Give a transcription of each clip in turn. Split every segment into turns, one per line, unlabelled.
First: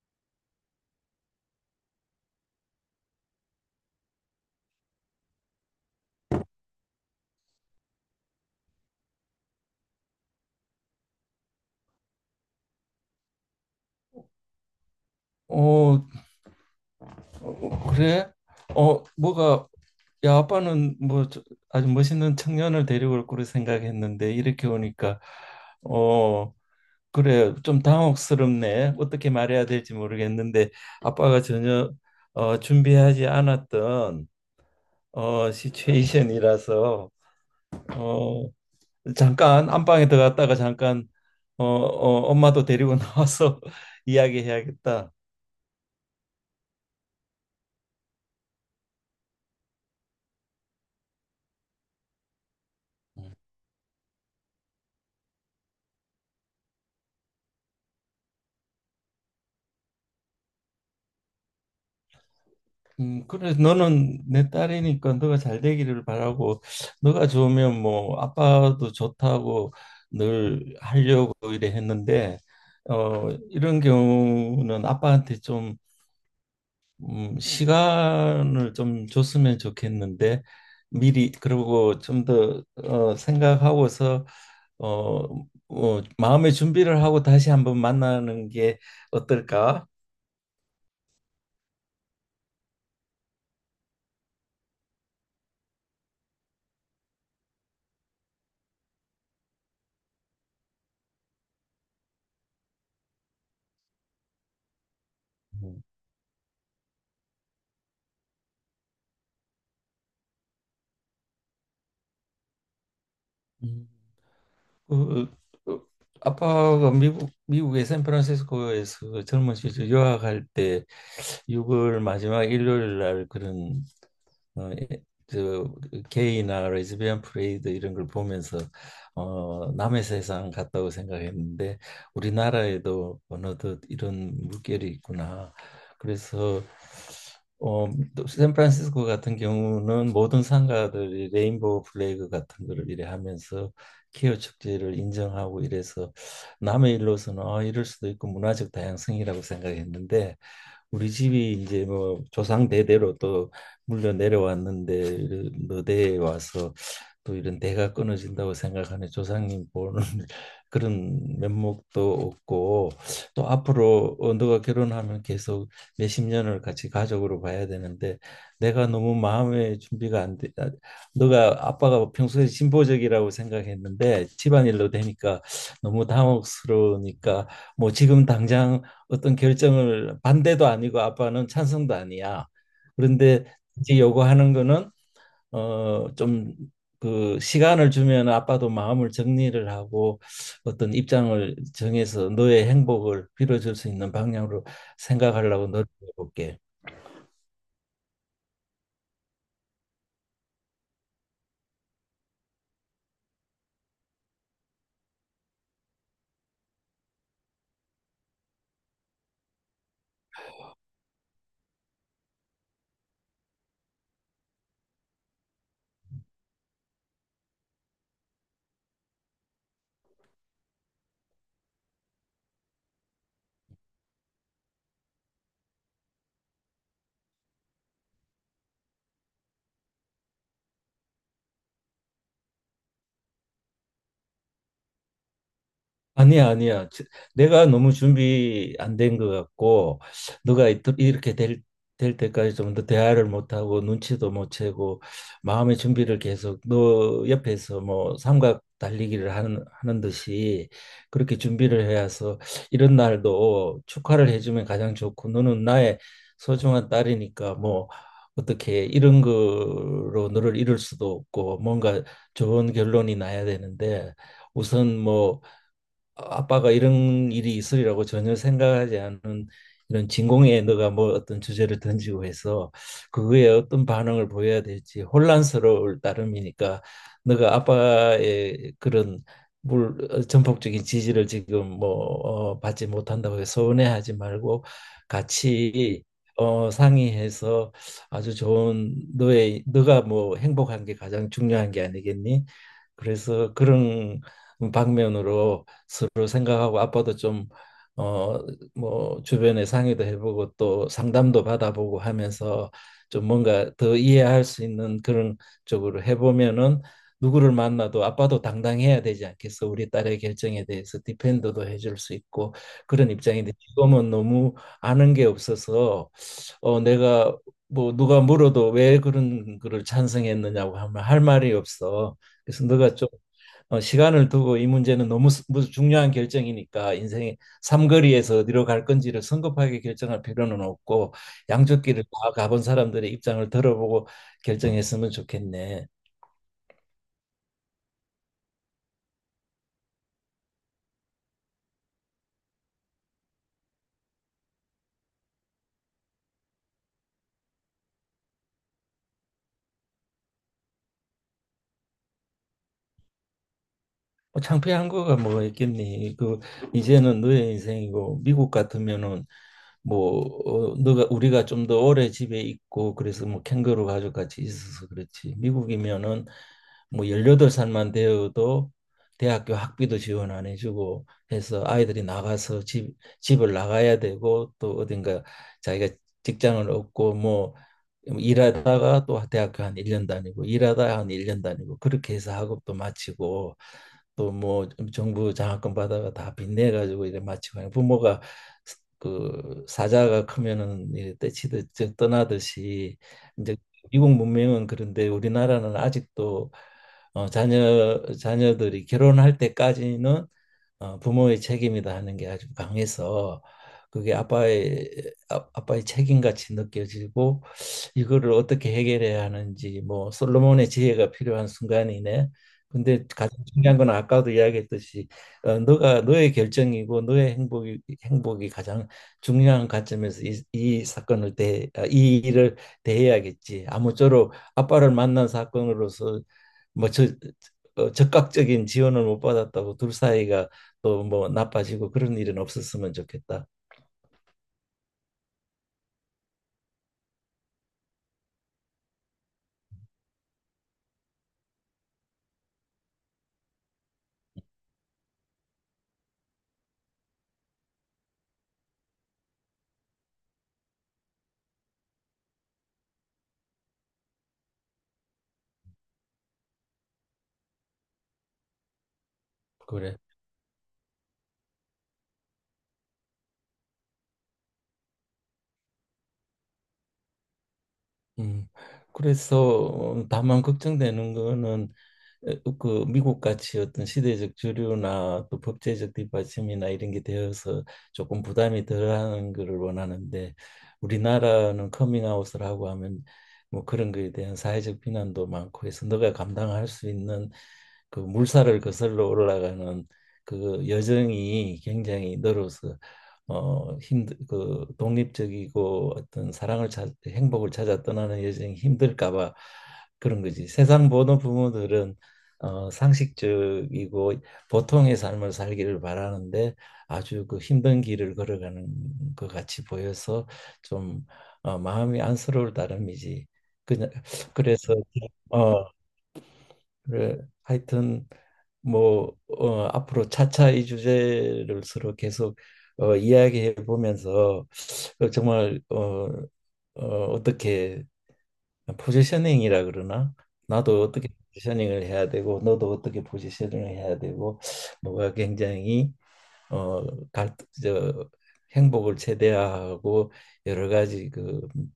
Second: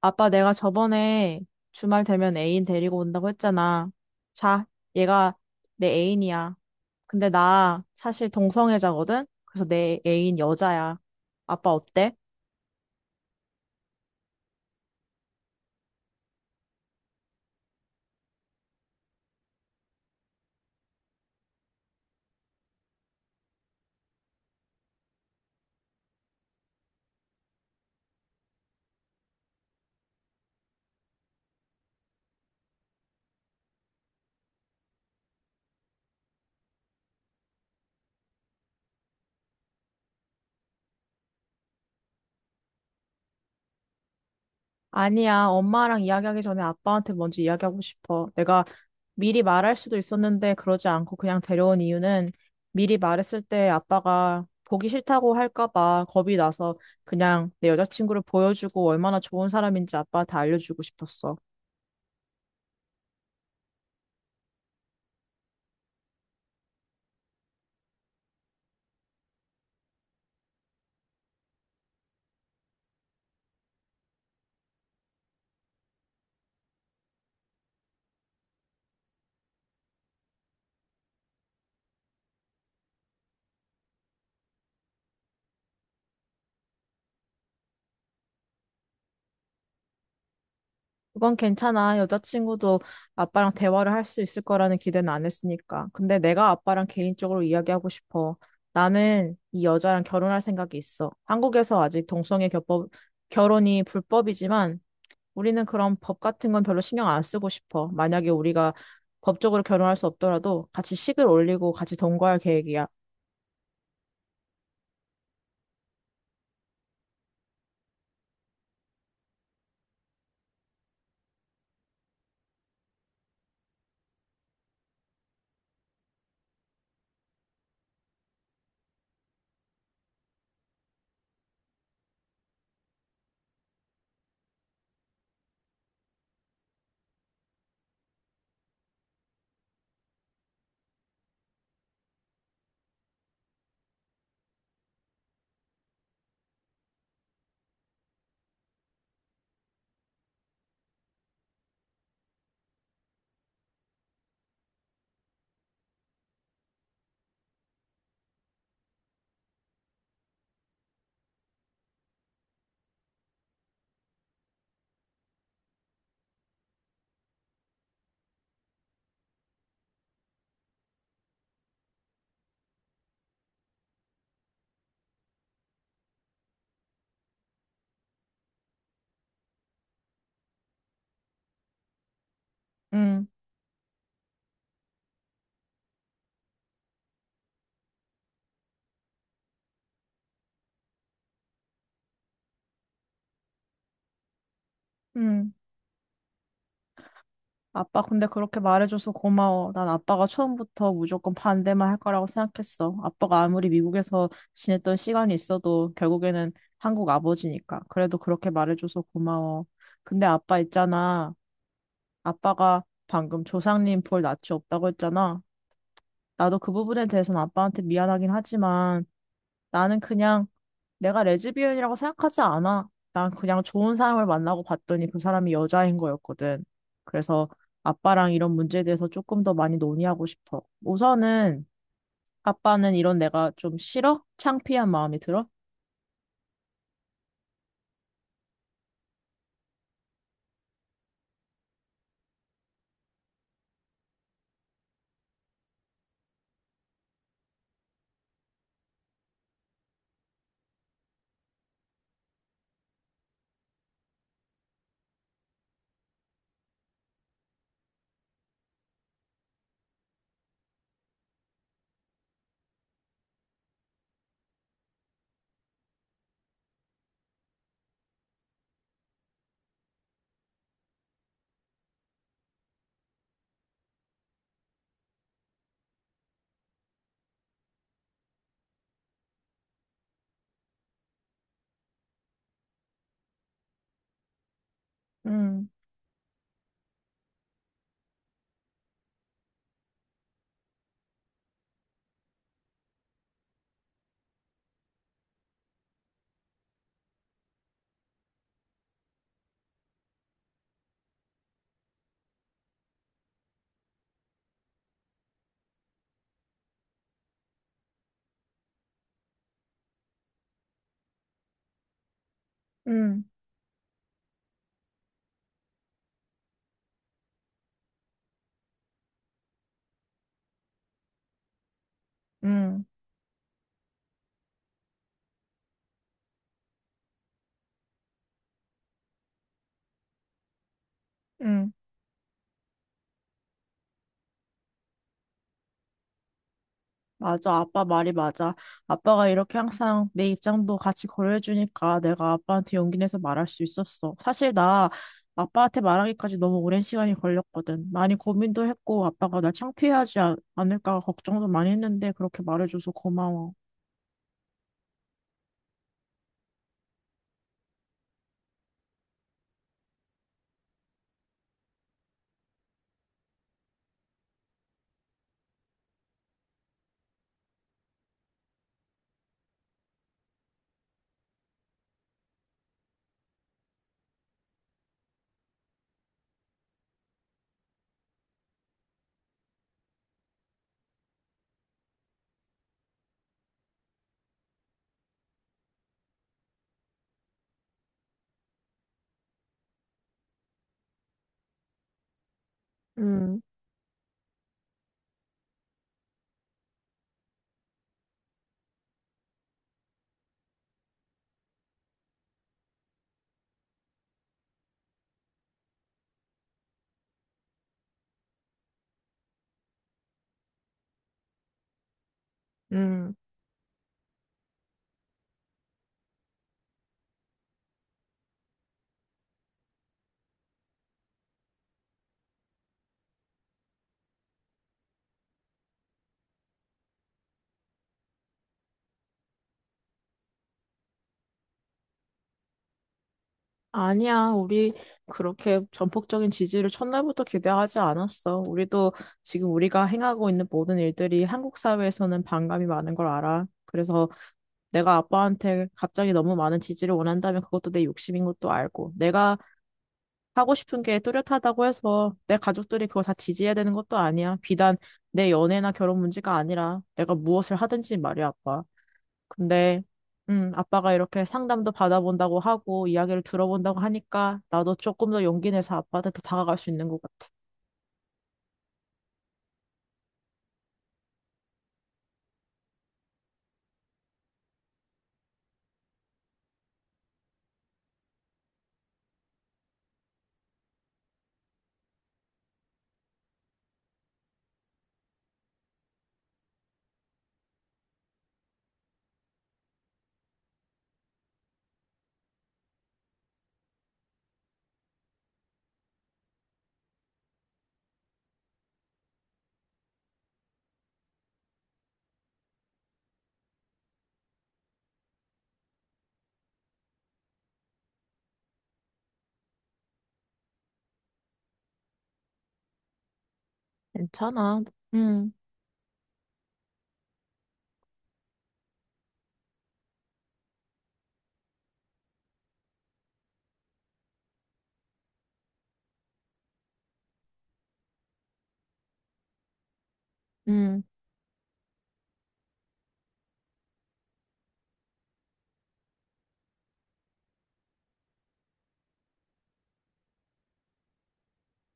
아빠, 내가 저번에 주말 되면 애인 데리고 온다고 했잖아. 자, 얘가 내 애인이야. 근데 나 사실 동성애자거든? 그래서 내 애인 여자야. 아빠 어때?
어, 그래? 뭐가, 야, 아빠는 뭐 아주 멋있는 청년을 데려올 거로 생각했는데 이렇게 오니까 어, 그래, 좀 당혹스럽네. 어떻게 말해야 될지 모르겠는데 아빠가 전혀 준비하지 않았던 시츄에이션이라서 어, 잠깐 안방에 들어갔다가 잠깐 엄마도 데리고 나와서 이야기해야겠다.
아니야, 엄마랑 이야기하기 전에 아빠한테 먼저 이야기하고 싶어. 내가 미리 말할 수도 있었는데 그러지 않고 그냥 데려온 이유는 미리 말했을 때 아빠가 보기 싫다고 할까 봐 겁이 나서 그냥 내 여자친구를 보여주고 얼마나 좋은 사람인지 아빠한테 알려주고 싶었어.
그래서 너는 내 딸이니까 너가 잘 되기를 바라고 너가 좋으면 뭐 아빠도 좋다고 늘 하려고 이래 했는데 이런 경우는 아빠한테 좀 시간을 좀 줬으면 좋겠는데 미리 그러고 좀 더 생각하고서 어, 마음의 준비를 하고 다시 한번 만나는 게 어떨까?
그건 괜찮아. 여자친구도 아빠랑 대화를 할 수 있을 거라는 기대는 안 했으니까. 근데 내가 아빠랑 개인적으로 이야기하고 싶어. 나는 이 여자랑 결혼할 생각이 있어. 한국에서 아직 동성애 겹법, 결혼이 불법이지만 우리는 그런 법 같은 건 별로 신경 안 쓰고 싶어. 만약에 우리가 법적으로 결혼할 수 없더라도 같이 식을 올리고 같이 동거할 계획이야.
음. 그, 그 아빠가 미국의 샌프란시스코에서 그 젊은 시절 유학할 때 6월 마지막 일요일 날 그런 어, 예, 저 그 게이나 레즈비언 프레이드 이런 걸 보면서 남의 세상 같다고 생각했는데 우리나라에도 어느덧 이런 물결이 있구나. 그래서 어, 또 샌프란시스코 같은 경우는 모든 상가들이 레인보우 플래그 같은 거를 이래 하면서 케어 축제를 인정하고 이래서 남의 일로서는 아, 이럴 수도 있고 문화적 다양성이라고 생각했는데 우리 집이 이제 뭐 조상 대대로 또 물려 내려왔는데 너대에 와서 또 이런 대가 끊어진다고 생각하는 조상님 보는 그런 면목도 없고 또 앞으로 너가 결혼하면 계속 몇십 년을 같이 가족으로 봐야 되는데 내가 너무 마음의 준비가 안 돼. 아, 너가 아빠가 평소에 진보적이라고 생각했는데 집안일로 되니까 너무 당혹스러우니까 뭐 지금 당장 어떤 결정을 반대도 아니고 아빠는 찬성도 아니야.
응,
그런데 이제 요구하는 거는 좀 그 시간을 주면 아빠도 마음을 정리를 하고 어떤 입장을 정해서 너의 행복을 빌어줄 수 있는 방향으로
응.
생각하려고 노력해 볼게.
아빠, 근데 그렇게 말해줘서 고마워. 난 아빠가 처음부터 무조건 반대만 할 거라고 생각했어. 아빠가 아무리 미국에서 지냈던 시간이 있어도 결국에는 한국 아버지니까. 그래도 그렇게 말해줘서 고마워. 근데 아빠 있잖아. 아빠가 방금 조상님 볼 낯이 없다고 했잖아. 나도 그 부분에 대해서는 아빠한테 미안하긴 하지만 나는 그냥 내가 레즈비언이라고 생각하지 않아. 난 그냥 좋은 사람을 만나고 봤더니 그 사람이 여자인 거였거든. 그래서 아빠랑 이런 문제에 대해서 조금 더 많이 논의하고 싶어. 우선은 아빠는 이런 내가 좀 싫어? 창피한 마음이 들어?
아니야, 아니야. 내가 너무 준비 안 된 것 같고, 너가 이렇게 될, 될 때까지 좀 더 대화를 못하고, 눈치도 못 채고, 마음의 준비를 계속 너 옆에서 뭐 삼각 달리기를 하는 듯이 그렇게 준비를 해서 이런 날도 축하를 해주면 가장 좋고, 너는 나의 소중한 딸이니까 뭐 어떻게 이런 거로 너를 잃을 수도 없고, 뭔가 좋은 결론이 나야 되는데, 우선 뭐 아빠가 이런 일이 있으리라고 전혀 생각하지 않은 이런 진공에 너가 뭐 어떤 주제를 던지고 해서 그거에 어떤 반응을 보여야 될지 혼란스러울 따름이니까 너가 아빠의 그런 전폭적인 지지를 지금 받지 못한다고 해서 서운해하지 말고
음,
같이 상의해서 아주 좋은 너의 너가 뭐 행복한 게 가장 중요한 게 아니겠니? 그래서 그런 방면으로 서로 생각하고 아빠도 좀 어 뭐 주변에 상의도 해보고 또 상담도 받아보고 하면서 좀 뭔가 더 이해할 수 있는 그런 쪽으로 해보면은 누구를 만나도 아빠도 당당해야 되지 않겠어? 우리 딸의 결정에 대해서 디펜더도 해줄 수 있고. 그런
음,
입장인데 지금은 너무 아는 게 없어서 내가 뭐 누가 물어도 왜 그런 거를 찬성했느냐고 하면 할 말이 없어. 그래서
음,
너가 좀 시간을 두고 이 문제는 너무 무슨 중요한 결정이니까 인생의 삼거리에서 어디로 갈 건지를 성급하게 결정할 필요는 없고
음.
양쪽 길을 다 가본 사람들의 입장을 들어보고 결정했으면 좋겠네.
맞아, 아빠 말이 맞아. 아빠가 이렇게 항상 내 입장도 같이 고려해주니까 내가 아빠한테 용기 내서 말할 수 있었어. 사실 나 아빠한테 말하기까지 너무 오랜 시간이 걸렸거든. 많이 고민도 했고 아빠가 날 창피해하지 않을까 걱정도 많이 했는데 그렇게 말해줘서 고마워.
뭐 창피한 거가 뭐가 있겠니? 그 이제는 너의 인생이고 미국 같으면은 뭐 너가 우리가 좀 더 오래 집에 있고 그래서 뭐 캥거루 가족 같이 있어서 그렇지. 미국이면은 뭐 18살만 되어도 대학교 학비도 지원 안 해주고 해서 아이들이 나가서 집을 나가야 되고 또 어딘가 자기가 직장을 얻고 뭐 일하다가 또 대학교 한 1년 다니고 일하다 한 1년 다니고 그렇게 해서 학업도 마치고 또 뭐 정부 장학금 받아가 다 빚내 가지고 이래 마치고 하는 부모가 그 사자가 크면은 이래 떼치듯 저 떠나듯이
음,
이제 미국 문명은 그런데 우리나라는 아직도 자녀들이 결혼할 때까지는 부모의 책임이다 하는 게 아주 강해서 그게 아빠의 아빠의 책임 같이 느껴지고 이거를 어떻게 해결해야 하는지 뭐 솔로몬의 지혜가 필요한 순간이네. 근데
음.
가장 중요한 건 아까도 이야기했듯이 너가 너의 결정이고 너의 행복이 가장 중요한 관점에서 이 사건을 대이 일을 대해야겠지. 아무쪼록 아빠를 만난 사건으로서 뭐 저, 적극적인 지원을 못 받았다고 둘 사이가 또 뭐 나빠지고 그런 일은 없었으면 좋겠다.
아니야, 우리 그렇게 전폭적인 지지를 첫날부터 기대하지 않았어. 우리도 지금 우리가 행하고 있는 모든 일들이 한국 사회에서는 반감이 많은 걸 알아. 그래서 내가 아빠한테 갑자기 너무 많은 지지를 원한다면 그것도 내 욕심인 것도 알고, 내가 하고 싶은 게 뚜렷하다고 해서 내 가족들이 그걸 다 지지해야 되는 것도 아니야. 비단 내 연애나 결혼 문제가 아니라 내가 무엇을 하든지 말이야, 아빠. 근데,
그래.
아빠가 이렇게 상담도 받아본다고 하고 이야기를 들어본다고 하니까 나도 조금 더 용기 내서 아빠한테 더 다가갈 수 있는 것 같아.
음. 그래서 다만 걱정되는 거는 그 미국 같이 어떤 시대적 주류나 또 법제적 뒷받침이나 이런 게 되어서 조금 부담이 덜하는 거를 원하는데 우리나라는 커밍아웃을 하고 하면 뭐 그런 거에 대한 사회적 비난도 많고 해서 너가 감당할 수 있는 그 물살을 거슬러 올라가는 그 여정이 굉장히 늘어서 힘들 그 독립적이고 어떤 사랑을 찾, 행복을 찾아 떠나는 여정이 힘들까 봐 그런 거지. 세상 모든 부모들은 상식적이고 보통의 삶을 살기를 바라는데 아주 그 힘든 길을 걸어가는 것 같이 보여서 좀 마음이 안쓰러울 따름이지. 그냥
괜찮아.
그래서
음,
어, 그래, 하여튼 앞으로 차차 이 주제를 서로 계속 이야기해 보면서 어, 정말 어, 어, 어떻게 포지셔닝이라 그러나, 나도
음,
어떻게 포지셔닝을 해야 되고 너도 어떻게 포지셔닝을 해야 되고. 뭐가 굉장히 어, 갈, 저, 행복을 최대화하고 여러 가지 그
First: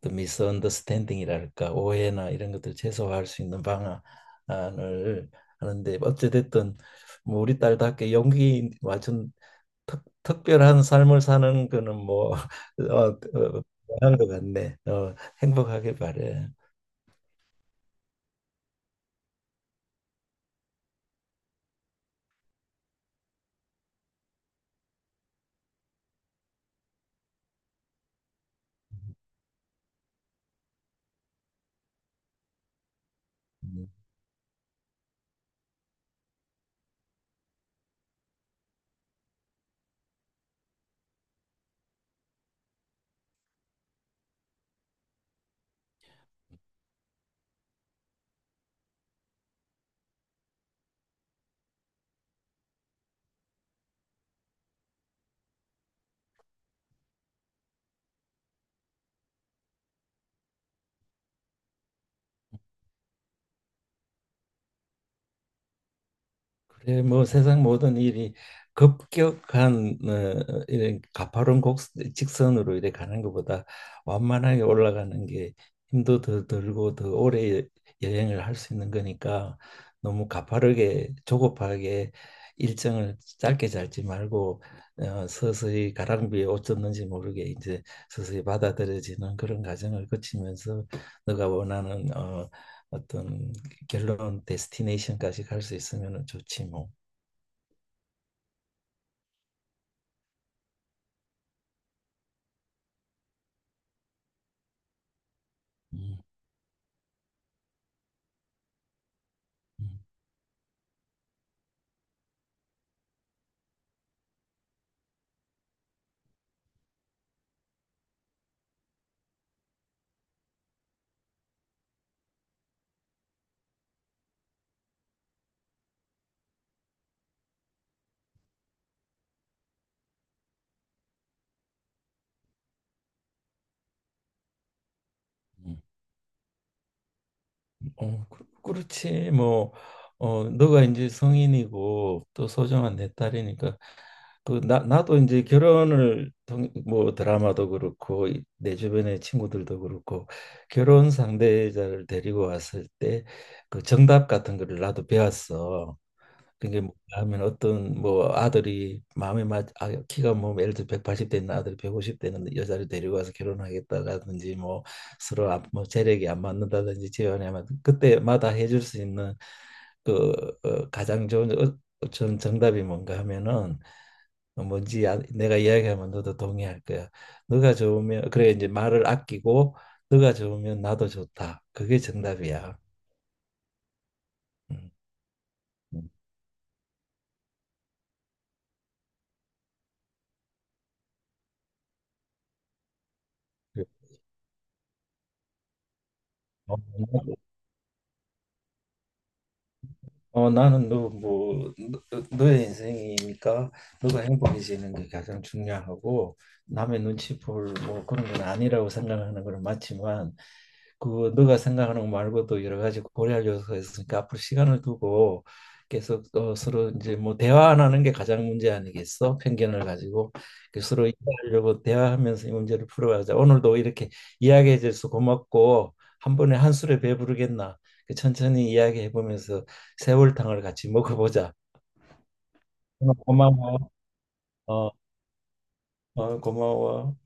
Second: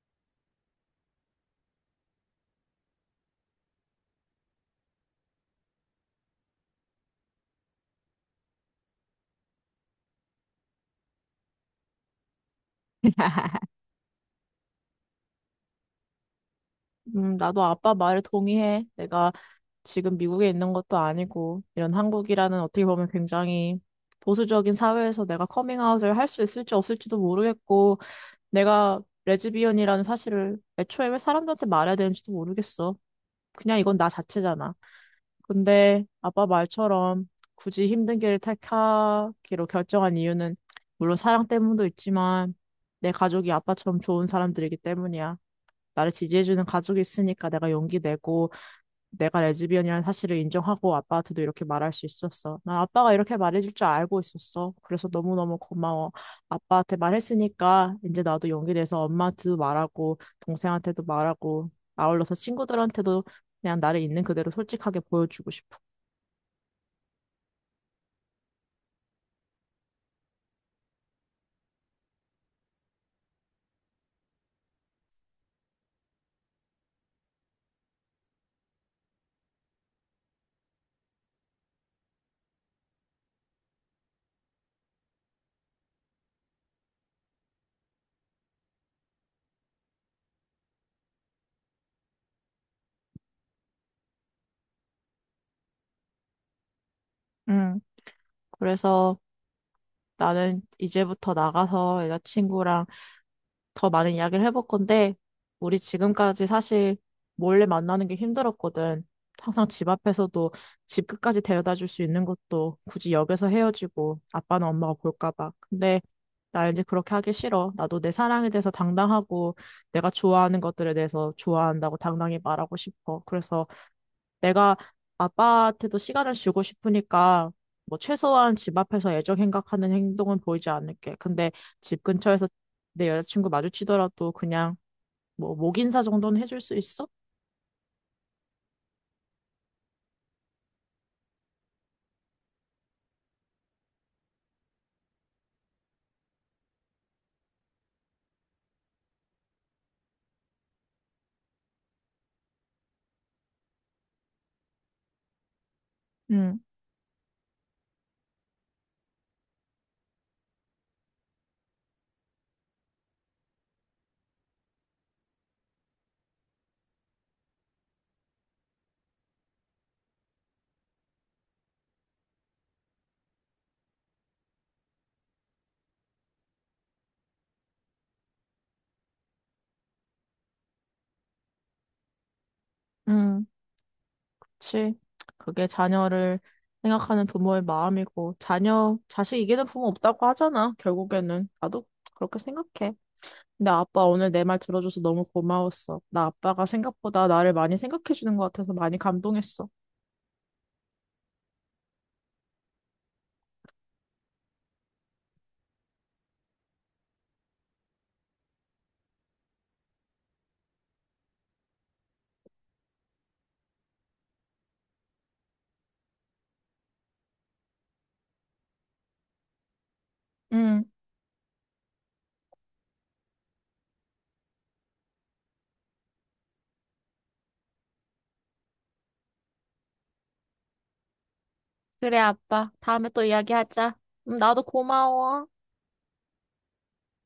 또 미스언더스탠딩이랄까 오해나 이런 것들 최소화할 수 있는 방안을 하는데 어찌됐든 뭐 우리 딸답게 용기 완전 특별한 삶을 사는 거는 한것 같네. 어, 행복하게 바래.
나도 아빠 말에 동의해. 내가 지금 미국에 있는 것도 아니고 이런 한국이라는 어떻게 보면 굉장히 보수적인 사회에서 내가 커밍아웃을 할 수 있을지 없을지도 모르겠고 내가 레즈비언이라는 사실을 애초에 왜 사람들한테 말해야 되는지도 모르겠어. 그냥
음.
이건 나 자체잖아. 근데 아빠 말처럼 굳이 힘든 길을 택하기로 결정한 이유는 물론 사랑 때문도 있지만 내 가족이 아빠처럼 좋은 사람들이기 때문이야. 나를 지지해주는 가족이 있으니까 내가 용기 내고 내가 레즈비언이라는 사실을 인정하고 아빠한테도 이렇게 말할 수 있었어. 난 아빠가 이렇게 말해줄 줄 알고 있었어. 그래서 너무너무 고마워. 아빠한테 말했으니까 이제 나도 용기내서 엄마한테도 말하고 동생한테도 말하고 아울러서 친구들한테도 그냥 나를 있는 그대로 솔직하게 보여주고 싶어.
그래 뭐 세상 모든 일이 급격한 이런 가파른 곡 직선으로 이렇게 가는 것보다 완만하게 올라가는 게 힘도 더 들고 더 오래 여행을 할 수 있는 거니까 너무 가파르게 조급하게 일정을 짧게 잡지 말고 서서히 가랑비에 옷 젖는지 모르게 이제 서서히 받아들여지는 그런 과정을 거치면서 너가 원하는 어, 어떤 결론 데스티네이션까지 갈 수 있으면 좋지 뭐.
음, 그래서 나는 이제부터 나가서 여자친구랑 더 많은 이야기를 해볼 건데, 우리
음.
지금까지 사실 몰래 만나는 게 힘들었거든. 항상 집
음.
앞에서도 집 끝까지 데려다 줄 수 있는 것도 굳이 역에서 헤어지고 아빠는 엄마가 볼까 봐. 근데 나 이제 그렇게 하기 싫어. 나도 내 사랑에 대해서 당당하고 내가 좋아하는 것들에 대해서 좋아한다고 당당히 말하고 싶어. 그래서 내가 아빠한테도 시간을 주고 싶으니까 뭐 최소한 집 앞에서 애정 행각하는 행동은 보이지 않을게. 근데 집 근처에서 내 여자친구 마주치더라도 그냥 뭐 목
음.
인사 정도는 해줄 수 있어?
어, 그렇지 뭐. 어, 너가 이제 성인이고 또 소중한 내 딸이니까 나도 이제 결혼을 뭐 드라마도 그렇고 내 주변의 친구들도 그렇고 결혼 상대자를 데리고 왔을 때 그 정답 같은 거를 나도 배웠어.
응,
그게 뭐냐 하면 어떤 뭐 아들이 키가 뭐 예를 들어 180있는 아들이 150있는 여자를 데리고 와서 결혼하겠다라든지 뭐 서로 뭐 재력이 안 맞는다든지 재혼이 면 그때마다 해줄 수 있는 그 가장 좋은 어, 전 정답이 뭔가 하면은 내가 이야기하면 너도 동의할 거야. 너가 좋으면 그래 이제 말을 아끼고, 너가 좋으면 나도 좋다. 그게 정답이야.
응.
음.
그치. 그게 자녀를 생각하는 부모의 마음이고, 자녀, 자식 이기는 부모 없다고 하잖아, 결국에는. 나도 그렇게 생각해. 근데 아빠 오늘 내 말 들어줘서 너무 고마웠어. 나 아빠가 생각보다
음.
나를 많이 생각해주는 것 같아서 많이 감동했어.
어, 나는 너의 인생이니까 너가 행복해지는 게 가장 중요하고 남의 눈치 볼 뭐 그런 건 아니라고 생각하는 건 맞지만 그 너가 생각하는 거 말고도 여러 가지 고려할 요소가 있으니까 앞으로 시간을 두고 계속 서로 이제 뭐 대화 안 하는 게 가장 문제 아니겠어? 편견을 가지고 그
응,
서로 이해하려고 대화하면서 이 문제를 풀어가자. 오늘도 이렇게 이야기해 줘서 고맙고. 한 번에 한 술에 배부르겠나? 그 천천히 이야기해 보면서 세월탕을 같이 먹어보자.
그래, 아빠. 다음에
어,
또
고마워.
이야기하자. 응, 나도
어,
고마워.
고마워.